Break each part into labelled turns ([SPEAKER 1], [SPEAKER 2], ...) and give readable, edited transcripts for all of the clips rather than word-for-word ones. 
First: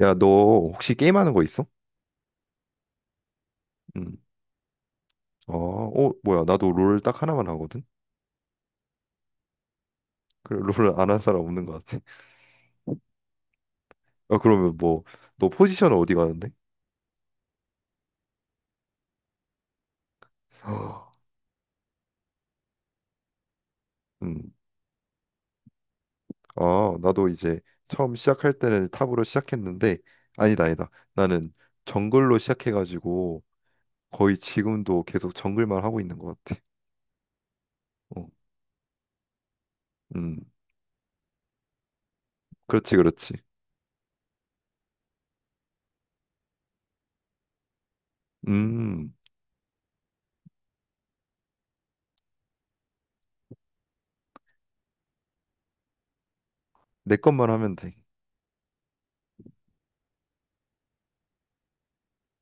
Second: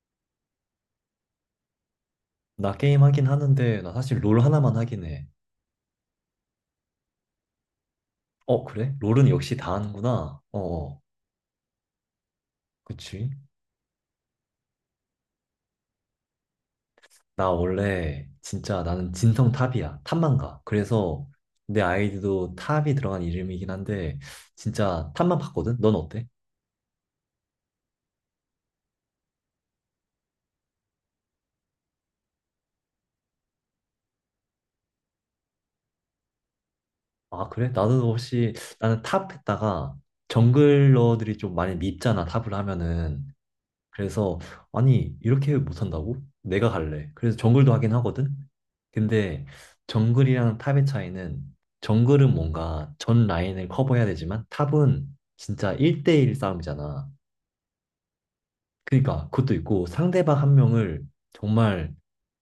[SPEAKER 1] 야, 너 혹시 게임하는 거 있어?
[SPEAKER 2] 나 게임 하긴 하는데 나
[SPEAKER 1] 음.
[SPEAKER 2] 사실 롤 하나만 하긴 해.
[SPEAKER 1] 아, 뭐야. 나도 롤 딱 하나만 하거든?
[SPEAKER 2] 어, 그래? 롤은 역시 다 하는구나.
[SPEAKER 1] 그래, 롤을 안 한 사람 없는 것 같아.
[SPEAKER 2] 그치?
[SPEAKER 1] 아, 그러면 뭐, 너 포지션은 어디 가는데?
[SPEAKER 2] 나 원래 진짜 나는 진성 탑이야. 탑만 가. 그래서 내 아이디도 탑이 들어간 이름이긴 한데
[SPEAKER 1] 음.
[SPEAKER 2] 진짜 탑만 봤거든? 넌 어때?
[SPEAKER 1] 아, 나도 이제 처음 시작할 때는 탑으로 시작했는데, 아니다, 아니다. 나는 정글로 시작해가지고 거의 지금도 계속 정글만 하고 있는 것 같아.
[SPEAKER 2] 아, 그래? 나도
[SPEAKER 1] 어.
[SPEAKER 2] 혹시 나는 탑 했다가
[SPEAKER 1] 음.
[SPEAKER 2] 정글러들이 좀 많이 밉잖아, 탑을
[SPEAKER 1] 그렇지,
[SPEAKER 2] 하면은.
[SPEAKER 1] 그렇지.
[SPEAKER 2] 그래서 아니 이렇게 못한다고? 내가 갈래. 그래서 정글도 하긴 하거든.
[SPEAKER 1] 음.
[SPEAKER 2] 근데 정글이랑 탑의 차이는 정글은 뭔가 전 라인을 커버해야 되지만 탑은 진짜 1대1 싸움이잖아.
[SPEAKER 1] 내 것만 하면 돼.
[SPEAKER 2] 그러니까 그것도 있고 상대방 한 명을 정말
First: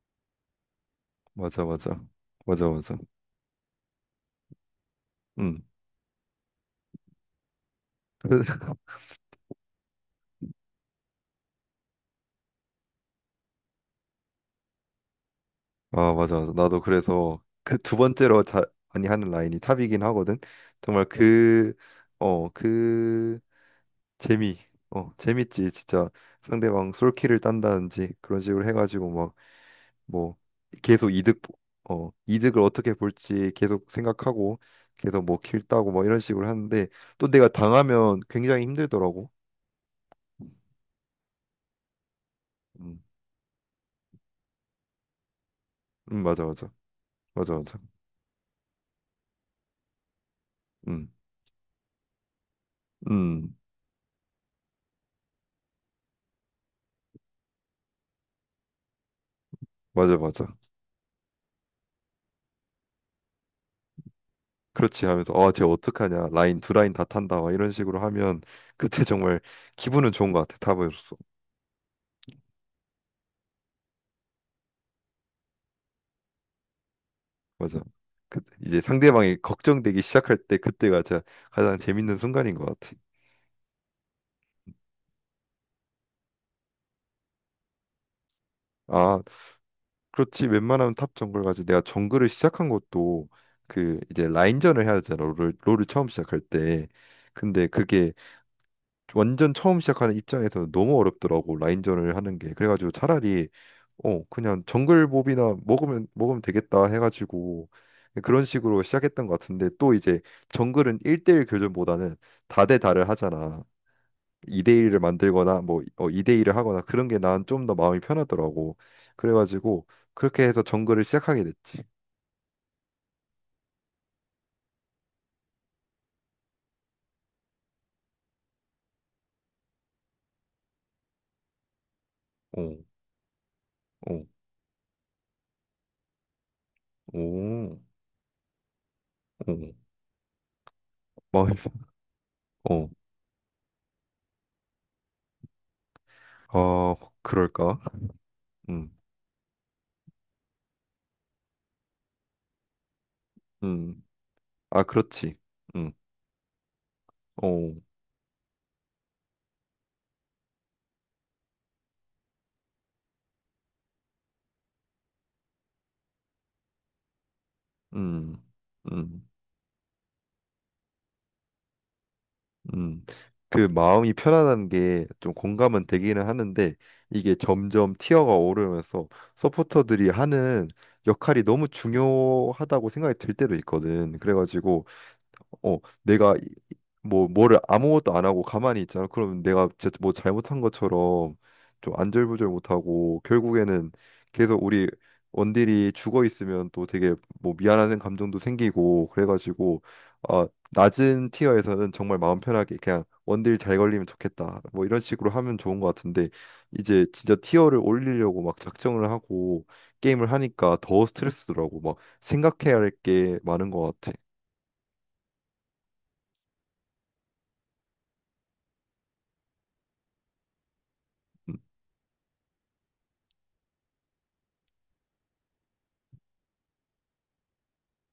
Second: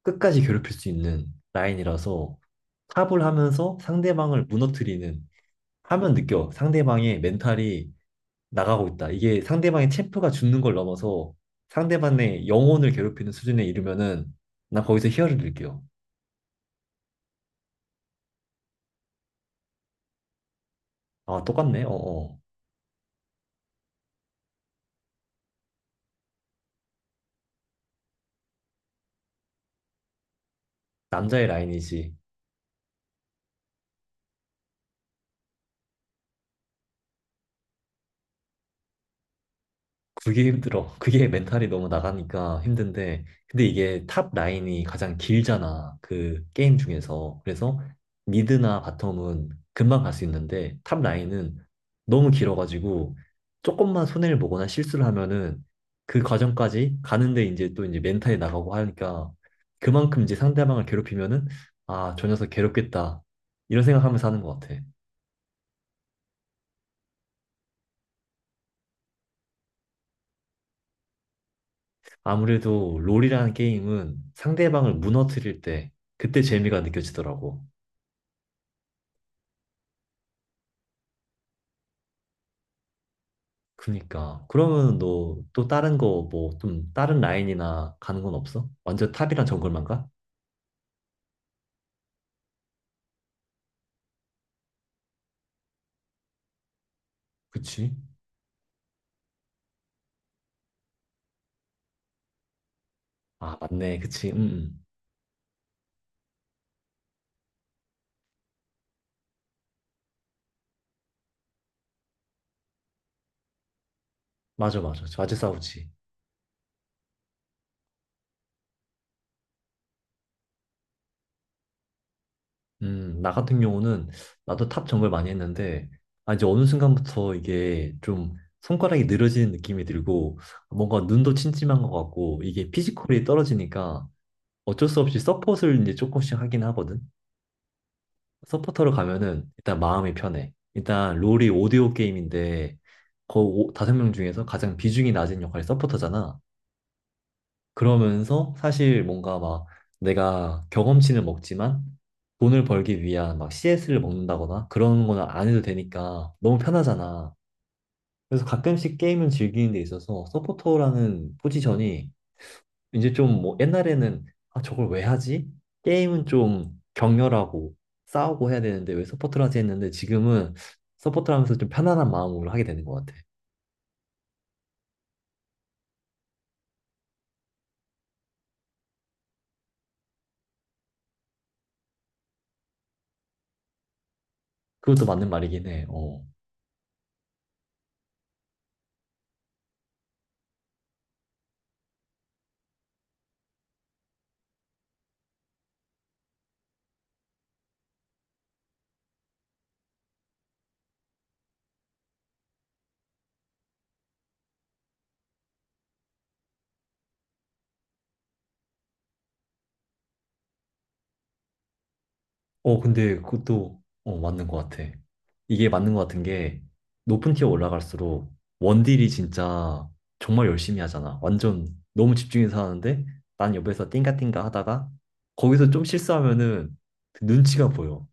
[SPEAKER 2] 끝까지 괴롭힐 수 있는
[SPEAKER 1] 맞아, 맞아.
[SPEAKER 2] 라인이라서
[SPEAKER 1] 맞아, 맞아.
[SPEAKER 2] 탑을 하면서 상대방을 무너뜨리는
[SPEAKER 1] 음.
[SPEAKER 2] 하면 느껴. 상대방의 멘탈이
[SPEAKER 1] 근데
[SPEAKER 2] 나가고 있다. 이게 상대방의 체포가 죽는 걸 넘어서 상대방의 영혼을 괴롭히는 수준에 이르면은 난 거기서 희열을 느껴.
[SPEAKER 1] 아, 맞아, 맞아. 나도 그래서 그 두 번째로 잘 많이 하는 라인이 탑이긴 하거든. 정말
[SPEAKER 2] 아,
[SPEAKER 1] 그,
[SPEAKER 2] 똑같네. 어어.
[SPEAKER 1] 어, 그 재미, 재밌지. 진짜 상대방 솔킬을 딴다든지 그런 식으로 해가지고 막 뭐 계속
[SPEAKER 2] 남자의 라인이지.
[SPEAKER 1] 이득을 어떻게 볼지 계속 생각하고 계속 뭐 킬 따고 뭐 이런 식으로 하는데 또 내가 당하면 굉장히 힘들더라고.
[SPEAKER 2] 그게 힘들어. 그게 멘탈이 너무 나가니까
[SPEAKER 1] 음,
[SPEAKER 2] 힘든데. 근데 이게 탑 라인이 가장 길잖아.
[SPEAKER 1] 맞아,
[SPEAKER 2] 그
[SPEAKER 1] 맞아,
[SPEAKER 2] 게임 중에서.
[SPEAKER 1] 맞아, 맞아.
[SPEAKER 2] 그래서 미드나 바텀은 금방 갈 수 있는데 탑
[SPEAKER 1] 음,
[SPEAKER 2] 라인은 너무 길어가지고
[SPEAKER 1] 음,
[SPEAKER 2] 조금만 손해를 보거나 실수를 하면은 그 과정까지 가는데 이제 또 멘탈이 나가고 하니까
[SPEAKER 1] 맞아,
[SPEAKER 2] 그만큼 이제
[SPEAKER 1] 맞아.
[SPEAKER 2] 상대방을 괴롭히면은 아, 저 녀석 괴롭겠다. 이런 생각하면서 하는 것 같아.
[SPEAKER 1] 그렇지. 하면서 아, 쟤 어떡하냐. 라인 두 라인 다 탄다. 막 이런 식으로 하면 그때 정말 기분은 좋은 것 같아. 탑으로서.
[SPEAKER 2] 아무래도 롤이라는 게임은 상대방을 무너뜨릴 때 그때 재미가 느껴지더라고.
[SPEAKER 1] 맞아. 그 이제 상대방이 걱정되기 시작할 때 그때가 진짜 가장 재밌는 순간인 것 같아.
[SPEAKER 2] 그니까 그러면 너 또 다른 거 뭐 좀 다른 라인이나 가는 건 없어? 완전
[SPEAKER 1] 아,
[SPEAKER 2] 탑이랑 정글만 가?
[SPEAKER 1] 그렇지. 웬만하면 탑 정글 가지. 내가 정글을 시작한 것도 그 이제 라인전을 해야 되잖아. 롤을 처음 시작할 때. 근데
[SPEAKER 2] 그치?
[SPEAKER 1] 그게 완전 처음 시작하는 입장에서 너무 어렵더라고. 라인전을 하는 게, 그래가지고 차라리
[SPEAKER 2] 아 맞네,
[SPEAKER 1] 어
[SPEAKER 2] 그치.
[SPEAKER 1] 그냥 정글몹이나 먹으면 되겠다 해가지고 그런 식으로 시작했던 것 같은데 또 이제 정글은 1대1 교전보다는 다대다를 하잖아.
[SPEAKER 2] 맞아,
[SPEAKER 1] 2대1을
[SPEAKER 2] 맞아, 자주
[SPEAKER 1] 만들거나 뭐
[SPEAKER 2] 싸우지.
[SPEAKER 1] 2대일을 하거나 그런 게 난 좀 더 마음이 편하더라고. 그래가지고 그렇게 해서 정글을 시작하게 됐지.
[SPEAKER 2] 음, 나 같은 경우는 나도 탑 정글 많이 했는데 아 이제 어느 순간부터 이게 좀 손가락이 늘어지는 느낌이 들고 뭔가 눈도 침침한 것 같고 이게
[SPEAKER 1] 어.
[SPEAKER 2] 피지컬이 떨어지니까
[SPEAKER 1] 어.
[SPEAKER 2] 어쩔 수 없이 서폿을 이제 조금씩 하긴 하거든.
[SPEAKER 1] 오.
[SPEAKER 2] 서포터로 가면은
[SPEAKER 1] 어.
[SPEAKER 2] 일단 마음이 편해. 일단 롤이
[SPEAKER 1] 마음이 편-.
[SPEAKER 2] 오디오 게임인데
[SPEAKER 1] 어.
[SPEAKER 2] 다섯 명 중에서 가장 비중이 낮은 역할이 서포터잖아.
[SPEAKER 1] 아, 그럴까?
[SPEAKER 2] 그러면서
[SPEAKER 1] 음.
[SPEAKER 2] 사실 뭔가 막 내가 경험치는 먹지만 돈을 벌기 위한 막 CS를
[SPEAKER 1] 음.
[SPEAKER 2] 먹는다거나
[SPEAKER 1] 아,
[SPEAKER 2] 그런 거는
[SPEAKER 1] 그렇지.
[SPEAKER 2] 안 해도
[SPEAKER 1] 응,
[SPEAKER 2] 되니까 너무 편하잖아.
[SPEAKER 1] 어,
[SPEAKER 2] 그래서 가끔씩 게임을 즐기는 데 있어서 서포터라는 포지션이 이제 옛날에는 아 저걸 왜 하지? 게임은 좀 격렬하고
[SPEAKER 1] 음,
[SPEAKER 2] 싸우고 해야 되는데 왜
[SPEAKER 1] 음,
[SPEAKER 2] 서포트를 하지 했는데 지금은 서포트를 하면서 좀 편안한 마음으로 하게 되는
[SPEAKER 1] 음.
[SPEAKER 2] 것 같아.
[SPEAKER 1] 그 마음이 편안한 게 좀 공감은 되기는 하는데 이게 점점 티어가 오르면서 서포터들이 하는 역할이 너무 중요하다고 생각이 들 때도 있거든. 그래가지고
[SPEAKER 2] 그것도 맞는 말이긴
[SPEAKER 1] 어,
[SPEAKER 2] 해. 어.
[SPEAKER 1] 내가 뭐를 아무것도 안 하고 가만히 있잖아. 그러면 내가 진짜 뭐 잘못한 것처럼 좀 안절부절 못하고 결국에는 계속 우리 원딜이 죽어 있으면 또 되게 뭐 미안한 감정도 생기고. 그래가지고 어, 낮은 티어에서는 정말 마음 편하게 그냥 원딜 잘 걸리면 좋겠다, 뭐 이런 식으로 하면 좋은 것 같은데 이제 진짜 티어를 올리려고 막 작정을 하고 게임을 하니까 더 스트레스더라고. 막 생각해야 할
[SPEAKER 2] 근데
[SPEAKER 1] 게 많은
[SPEAKER 2] 그것도
[SPEAKER 1] 것 같아.
[SPEAKER 2] 맞는 것 같아. 이게 맞는 것 같은 게 높은 티어 올라갈수록 원딜이 진짜 정말 열심히 하잖아.
[SPEAKER 1] 음.
[SPEAKER 2] 완전 너무 집중해서 하는데 난 옆에서 띵가띵가 하다가 거기서 좀 실수하면은 눈치가 보여.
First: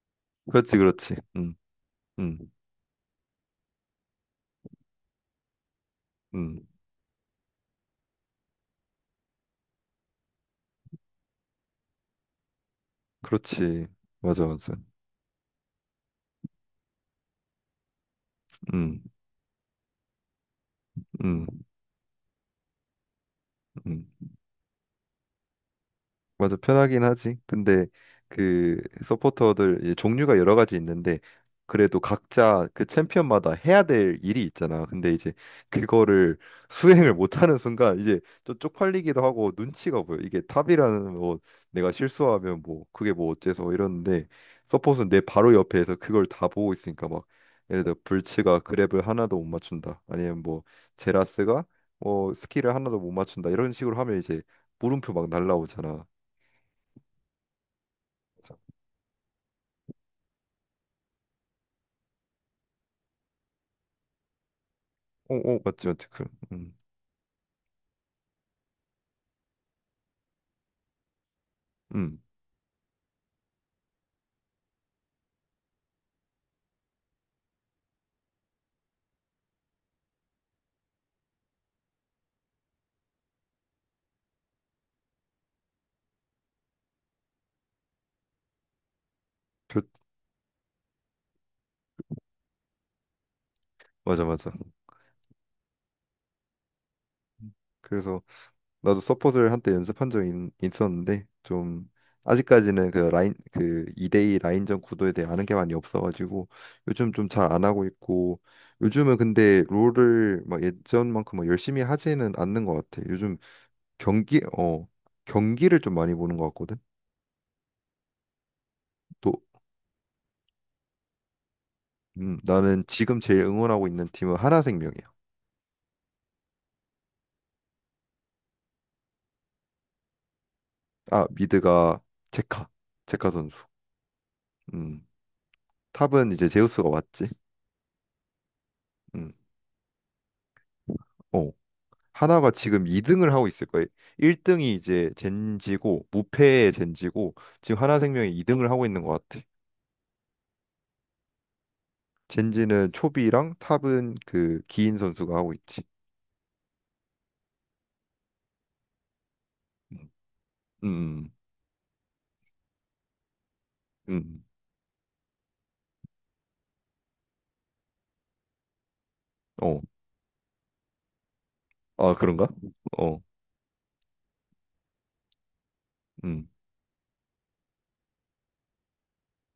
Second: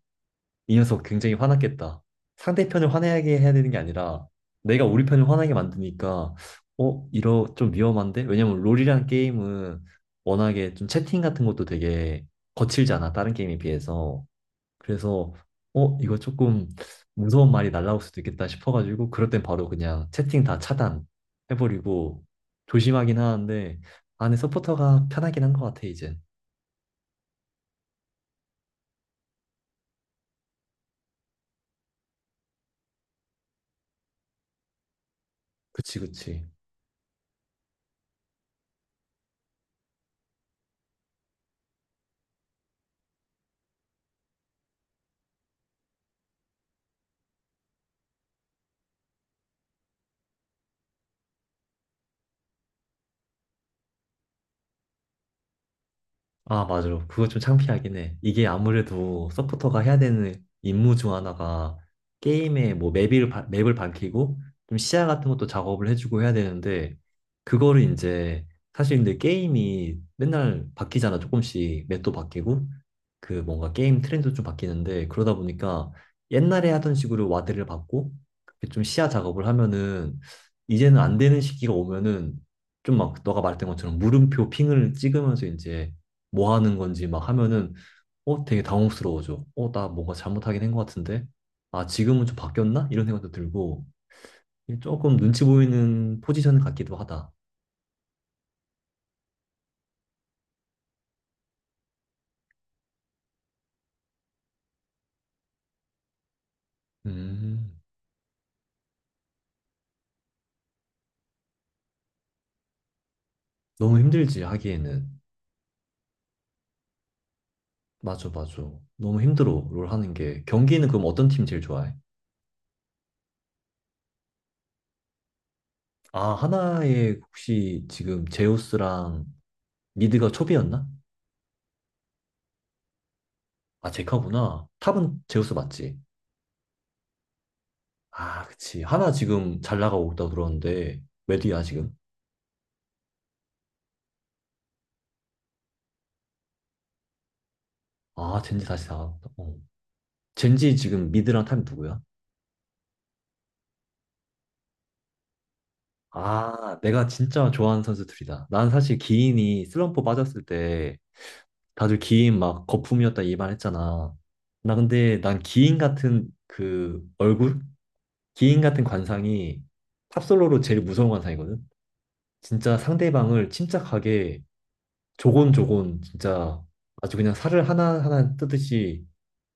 [SPEAKER 1] 그렇지,
[SPEAKER 2] 이 녀석
[SPEAKER 1] 그렇지.
[SPEAKER 2] 굉장히
[SPEAKER 1] 음.
[SPEAKER 2] 화났겠다.
[SPEAKER 1] 음.
[SPEAKER 2] 상대편을 화나게 해야 되는 게 아니라 내가 우리 편을 화나게 만드니까
[SPEAKER 1] 음.
[SPEAKER 2] 어, 이러 좀 위험한데? 왜냐면 롤이란 게임은 워낙에 좀 채팅 같은 것도 되게 거칠잖아. 다른 게임에
[SPEAKER 1] 그렇지.
[SPEAKER 2] 비해서.
[SPEAKER 1] 맞아, 맞아.
[SPEAKER 2] 그래서 이거 조금 무서운 말이 날라올 수도 있겠다
[SPEAKER 1] 음,
[SPEAKER 2] 싶어가지고 그럴 땐 바로 그냥 채팅 다 차단
[SPEAKER 1] 음,
[SPEAKER 2] 해버리고 조심하긴 하는데
[SPEAKER 1] 음.
[SPEAKER 2] 안에 서포터가 편하긴 한 것 같아 이젠.
[SPEAKER 1] 맞아, 편하긴 하지. 근데 그 서포터들 이제 종류가 여러 가지 있는데 그래도 각자 그 챔피언마다 해야 될 일이 있잖아. 근데 이제
[SPEAKER 2] 그치
[SPEAKER 1] 그거를
[SPEAKER 2] 그치.
[SPEAKER 1] 수행을 못하는 순간 이제 좀 쪽팔리기도 하고 눈치가 보여. 이게 탑이라는, 뭐 내가 실수하면 뭐 그게 뭐 어째서 이러는데 서폿은 내 바로 옆에서 그걸 다 보고 있으니까 막 예를 들어 불츠가 그랩을 하나도 못 맞춘다, 아니면 뭐 제라스가 뭐 스킬을 하나도 못 맞춘다, 이런 식으로 하면 이제 물음표 막 날라오잖아.
[SPEAKER 2] 아, 맞아. 그거 좀 창피하긴 해. 이게 아무래도 서포터가 해야 되는 임무 중 하나가 게임의 뭐 맵을 밝히고 좀 시야 같은 것도
[SPEAKER 1] 어어, 맞지, 맞지.
[SPEAKER 2] 작업을 해주고 해야 되는데 그거를 이제 사실 근데 게임이 맨날 바뀌잖아. 조금씩 맵도
[SPEAKER 1] 그음음
[SPEAKER 2] 바뀌고 그 뭔가 게임 트렌드도 좀 바뀌는데 그러다 보니까 옛날에 하던 식으로 와드를 받고 그좀 시야 작업을 하면은 이제는 안 되는 시기가 오면은 좀 막 너가 말했던 것처럼 물음표 핑을 찍으면서 이제 뭐 하는 건지 막 하면은 어 되게 당혹스러워져. 어 나 뭔가 잘못하긴 한 것 같은데. 아 지금은 좀 바뀌었나? 이런 생각도 들고
[SPEAKER 1] 맞아 맞아.
[SPEAKER 2] 이게 조금 눈치 보이는 포지션 같기도 하다.
[SPEAKER 1] 그래서 나도 서폿을 한때 연습한 적이 었는데좀 아직까지는 그 라인 그 2대2 라인전 구도에 대해 아는 게 많이 없어가지고 요즘 좀 잘 안
[SPEAKER 2] 음,
[SPEAKER 1] 하고 있고, 요즘은 근데 롤을 막 예전만큼 막 열심히 하지는 않는 것 같아. 요즘
[SPEAKER 2] 너무
[SPEAKER 1] 경기
[SPEAKER 2] 힘들지
[SPEAKER 1] 어
[SPEAKER 2] 하기에는.
[SPEAKER 1] 경기를 좀 많이 보는 것 같거든.
[SPEAKER 2] 맞아, 맞아. 너무
[SPEAKER 1] 또
[SPEAKER 2] 힘들어 롤 하는 게. 경기는 그럼 어떤 팀 제일 좋아해?
[SPEAKER 1] 나는 지금 제일 응원하고 있는 팀은 하나생명이야.
[SPEAKER 2] 아, 하나에 혹시 지금 제우스랑 미드가 초비였나?
[SPEAKER 1] 아, 미드가 제카 제카 선수.
[SPEAKER 2] 아 제카구나.
[SPEAKER 1] 음.
[SPEAKER 2] 탑은 제우스 맞지?
[SPEAKER 1] 탑은 이제 제우스가 왔지.
[SPEAKER 2] 아 그치. 하나
[SPEAKER 1] 음.
[SPEAKER 2] 지금 잘 나가고 있다고 들었는데 왜
[SPEAKER 1] 어.
[SPEAKER 2] 뒤야 지금?
[SPEAKER 1] 하나가 지금 2등을 하고 있을 거예요. 1등이 이제 젠지고, 무패의 젠지고, 지금 하나생명이
[SPEAKER 2] 아, 젠지
[SPEAKER 1] 2등을 하고
[SPEAKER 2] 다시
[SPEAKER 1] 있는 것
[SPEAKER 2] 나왔다.
[SPEAKER 1] 같아.
[SPEAKER 2] 젠지 지금 미드랑 탑이 누구야?
[SPEAKER 1] 젠지는 초비랑 탑은 그 기인 선수가 하고 있지.
[SPEAKER 2] 아, 내가 진짜 좋아하는 선수들이다. 난 사실 기인이 슬럼프
[SPEAKER 1] 음.
[SPEAKER 2] 빠졌을 때
[SPEAKER 1] 음.
[SPEAKER 2] 다들 기인 막 거품이었다 이 말 했잖아.
[SPEAKER 1] 음.
[SPEAKER 2] 나 근데 난 기인 같은 그 얼굴? 기인 같은 관상이
[SPEAKER 1] 음. 어.
[SPEAKER 2] 탑솔로로 제일 무서운 관상이거든?
[SPEAKER 1] 아, 그런가?
[SPEAKER 2] 진짜
[SPEAKER 1] 어.
[SPEAKER 2] 상대방을 침착하게 조곤조곤
[SPEAKER 1] 음.
[SPEAKER 2] 진짜 아주 그냥 살을 하나하나 뜯듯이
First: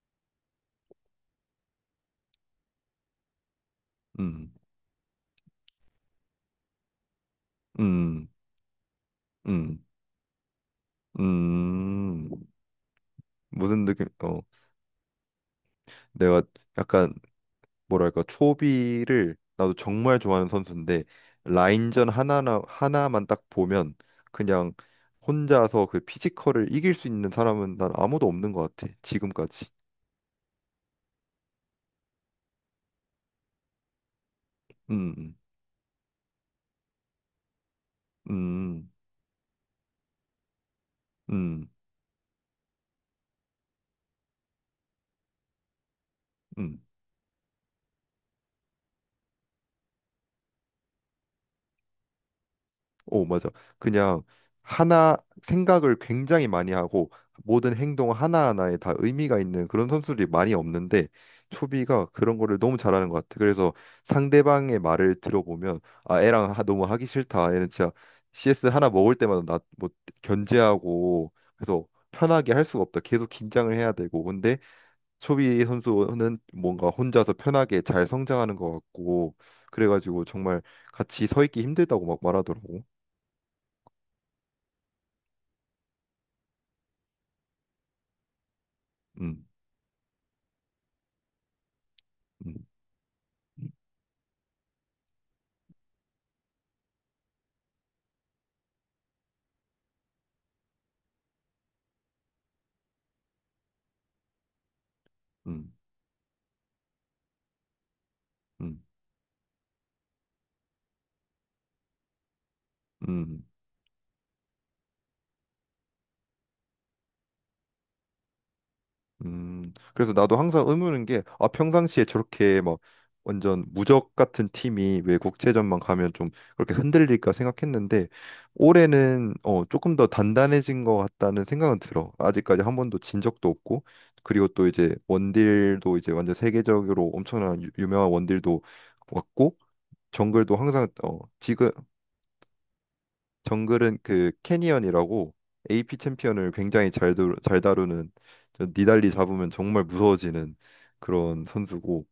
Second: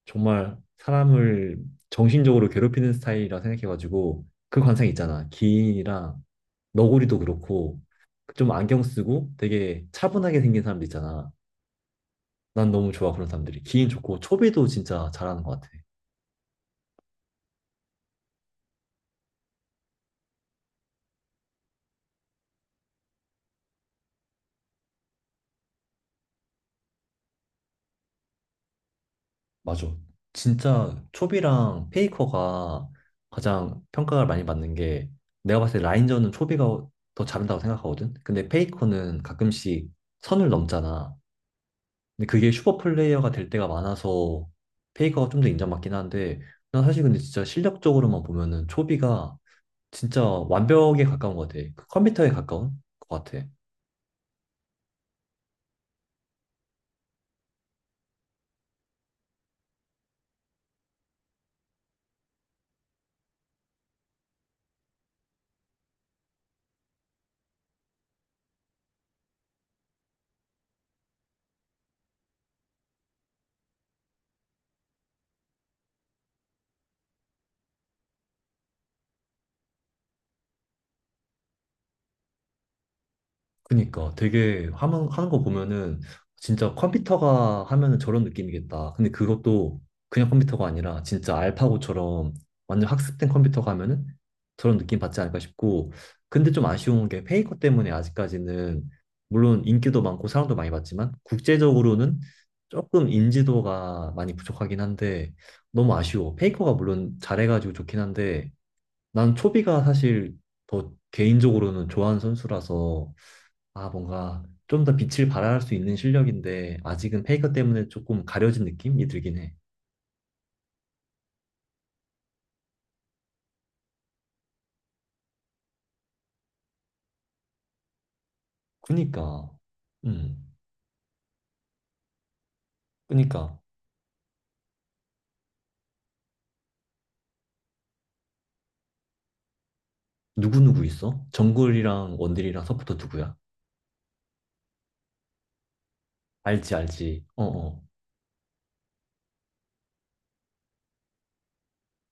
[SPEAKER 2] 정말 사람을 정신적으로 괴롭히는 스타일이라 생각해가지고
[SPEAKER 1] 음.
[SPEAKER 2] 그 관상 있잖아. 기인이랑 너구리도 그렇고
[SPEAKER 1] 음.
[SPEAKER 2] 좀 안경 쓰고
[SPEAKER 1] 음.
[SPEAKER 2] 되게 차분하게 생긴 사람들 있잖아.
[SPEAKER 1] 음.
[SPEAKER 2] 난 너무 좋아 그런 사람들이.
[SPEAKER 1] 무슨
[SPEAKER 2] 기인
[SPEAKER 1] 느낌?
[SPEAKER 2] 좋고
[SPEAKER 1] 어.
[SPEAKER 2] 초비도 진짜 잘하는 것 같아.
[SPEAKER 1] 내가 약간 뭐랄까, 초비를 나도 정말 좋아하는 선수인데 라인전 하나나 하나만 딱 보면 그냥 혼자서 그 피지컬을 이길 수 있는 사람은 난 아무도 없는 것 같아 지금까지.
[SPEAKER 2] 맞아. 진짜 초비랑 페이커가 가장 평가를 많이 받는 게
[SPEAKER 1] 음,
[SPEAKER 2] 내가 봤을 때 라인전은 초비가 더 잘한다고 생각하거든. 근데
[SPEAKER 1] 음,
[SPEAKER 2] 페이커는 가끔씩 선을 넘잖아.
[SPEAKER 1] 음, 음.
[SPEAKER 2] 근데 그게 슈퍼 플레이어가 될 때가 많아서 페이커가 좀 더 인정받긴 한데
[SPEAKER 1] 음.
[SPEAKER 2] 난 사실 근데 진짜 실력적으로만 보면은 초비가 진짜 완벽에 가까운 것 같아. 그 컴퓨터에 가까운 것
[SPEAKER 1] 오,
[SPEAKER 2] 같아.
[SPEAKER 1] 맞아. 그냥 하나 생각을 굉장히 많이 하고 모든 행동 하나하나에 다 의미가 있는 그런 선수들이 많이 없는데 초비가 그런 거를 너무 잘하는 것 같아. 그래서 상대방의 말을 들어보면 아, 애랑 하- 너무 하기 싫다. 얘는 진짜 CS 하나 먹을 때마다 나 뭐 견제하고 그래서 편하게 할 수가 없다. 계속 긴장을 해야 되고. 근데 초비 선수는 뭔가 혼자서 편하게 잘 성장하는 것 같고 그래가지고 정말 같이 서 있기 힘들다고 막 말하더라고.
[SPEAKER 2] 그니까 되게 하는 거 보면은 진짜 컴퓨터가 하면은 저런 느낌이겠다. 근데
[SPEAKER 1] 음,
[SPEAKER 2] 그것도 그냥 컴퓨터가 아니라 진짜 알파고처럼
[SPEAKER 1] 음,
[SPEAKER 2] 완전 학습된 컴퓨터가 하면은 저런 느낌 받지 않을까 싶고. 근데 좀 아쉬운 게 페이커 때문에 아직까지는 물론 인기도 많고 사랑도 많이 받지만 국제적으로는 조금 인지도가 많이 부족하긴 한데
[SPEAKER 1] 음,
[SPEAKER 2] 너무 아쉬워. 페이커가 물론 잘해가지고 좋긴 한데
[SPEAKER 1] 음,
[SPEAKER 2] 난 초비가 사실 더 개인적으로는 좋아하는 선수라서
[SPEAKER 1] 음,
[SPEAKER 2] 아, 뭔가 좀 더 빛을 발할 수 있는 실력인데 아직은 페이커 때문에 조금 가려진 느낌이 들긴 해.
[SPEAKER 1] 그래서 나도 항상 의문인 게, 아, 평상시에 저렇게 막 완전 무적 같은 팀이 왜 국제전만 가면 좀 그렇게 흔들릴까 생각했는데, 올해는
[SPEAKER 2] 그니까,
[SPEAKER 1] 어, 조금 더
[SPEAKER 2] 음,
[SPEAKER 1] 단단해진 것 같다는 생각은 들어. 아직까지 한 번도 진 적도
[SPEAKER 2] 그니까
[SPEAKER 1] 없고, 그리고 또 이제 원딜도 이제 완전 세계적으로 엄청난 유명한 원딜도 왔고, 정글도
[SPEAKER 2] 누구 누구
[SPEAKER 1] 항상 어,
[SPEAKER 2] 있어?
[SPEAKER 1] 지금
[SPEAKER 2] 정글이랑 원딜이랑 서포터 누구야?
[SPEAKER 1] 정글은 그 캐니언이라고 AP 챔피언을
[SPEAKER 2] 알지
[SPEAKER 1] 굉장히
[SPEAKER 2] 알지. 어
[SPEAKER 1] 잘
[SPEAKER 2] 어.
[SPEAKER 1] 다루는, 저 니달리 잡으면 정말 무서워지는 그런 선수고,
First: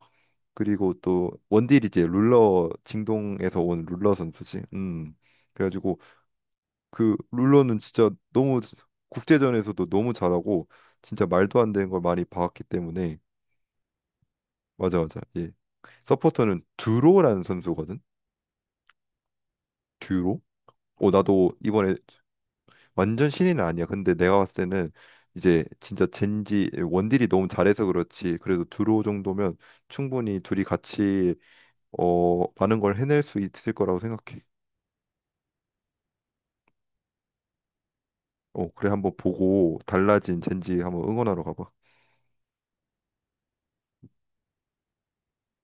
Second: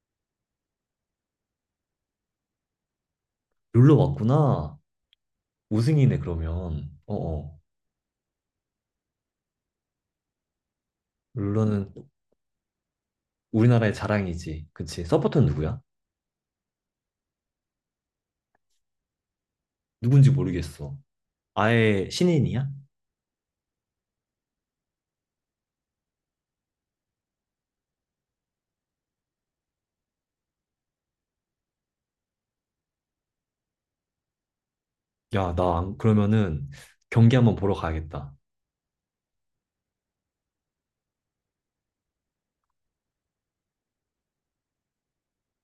[SPEAKER 1] 그리고 또 원딜이 이제 룰러, 징동에서 온
[SPEAKER 2] 룰러
[SPEAKER 1] 룰러 선수지.
[SPEAKER 2] 왔구나.
[SPEAKER 1] 음. 그래가지고
[SPEAKER 2] 우승이네 그러면. 어
[SPEAKER 1] 그
[SPEAKER 2] 어.
[SPEAKER 1] 룰러는 진짜 너무 국제전에서도 너무 잘하고 진짜 말도 안
[SPEAKER 2] 룰러는
[SPEAKER 1] 되는 걸 많이 봐왔기 때문에.
[SPEAKER 2] 우리나라의 자랑이지.
[SPEAKER 1] 맞아,
[SPEAKER 2] 그치?
[SPEAKER 1] 맞아.
[SPEAKER 2] 서포터는
[SPEAKER 1] 예.
[SPEAKER 2] 누구야?
[SPEAKER 1] 서포터는 듀로라는 선수거든.
[SPEAKER 2] 누군지
[SPEAKER 1] 듀로.
[SPEAKER 2] 모르겠어.
[SPEAKER 1] 어, 나도 이번에
[SPEAKER 2] 아예 신인이야?
[SPEAKER 1] 완전 신인은 아니야. 근데 내가 봤을 때는 이제 진짜 젠지 원딜이 너무 잘해서 그렇지. 그래도 두로 정도면 충분히 둘이 같이 어, 많은 걸 해낼 수 있을 거라고 생각해.
[SPEAKER 2] 야, 나 안- 그러면은 경기 한번 보러 가야겠다.
[SPEAKER 1] 어, 그래. 한번 보고 달라진 젠지 한번 응원하러 가봐.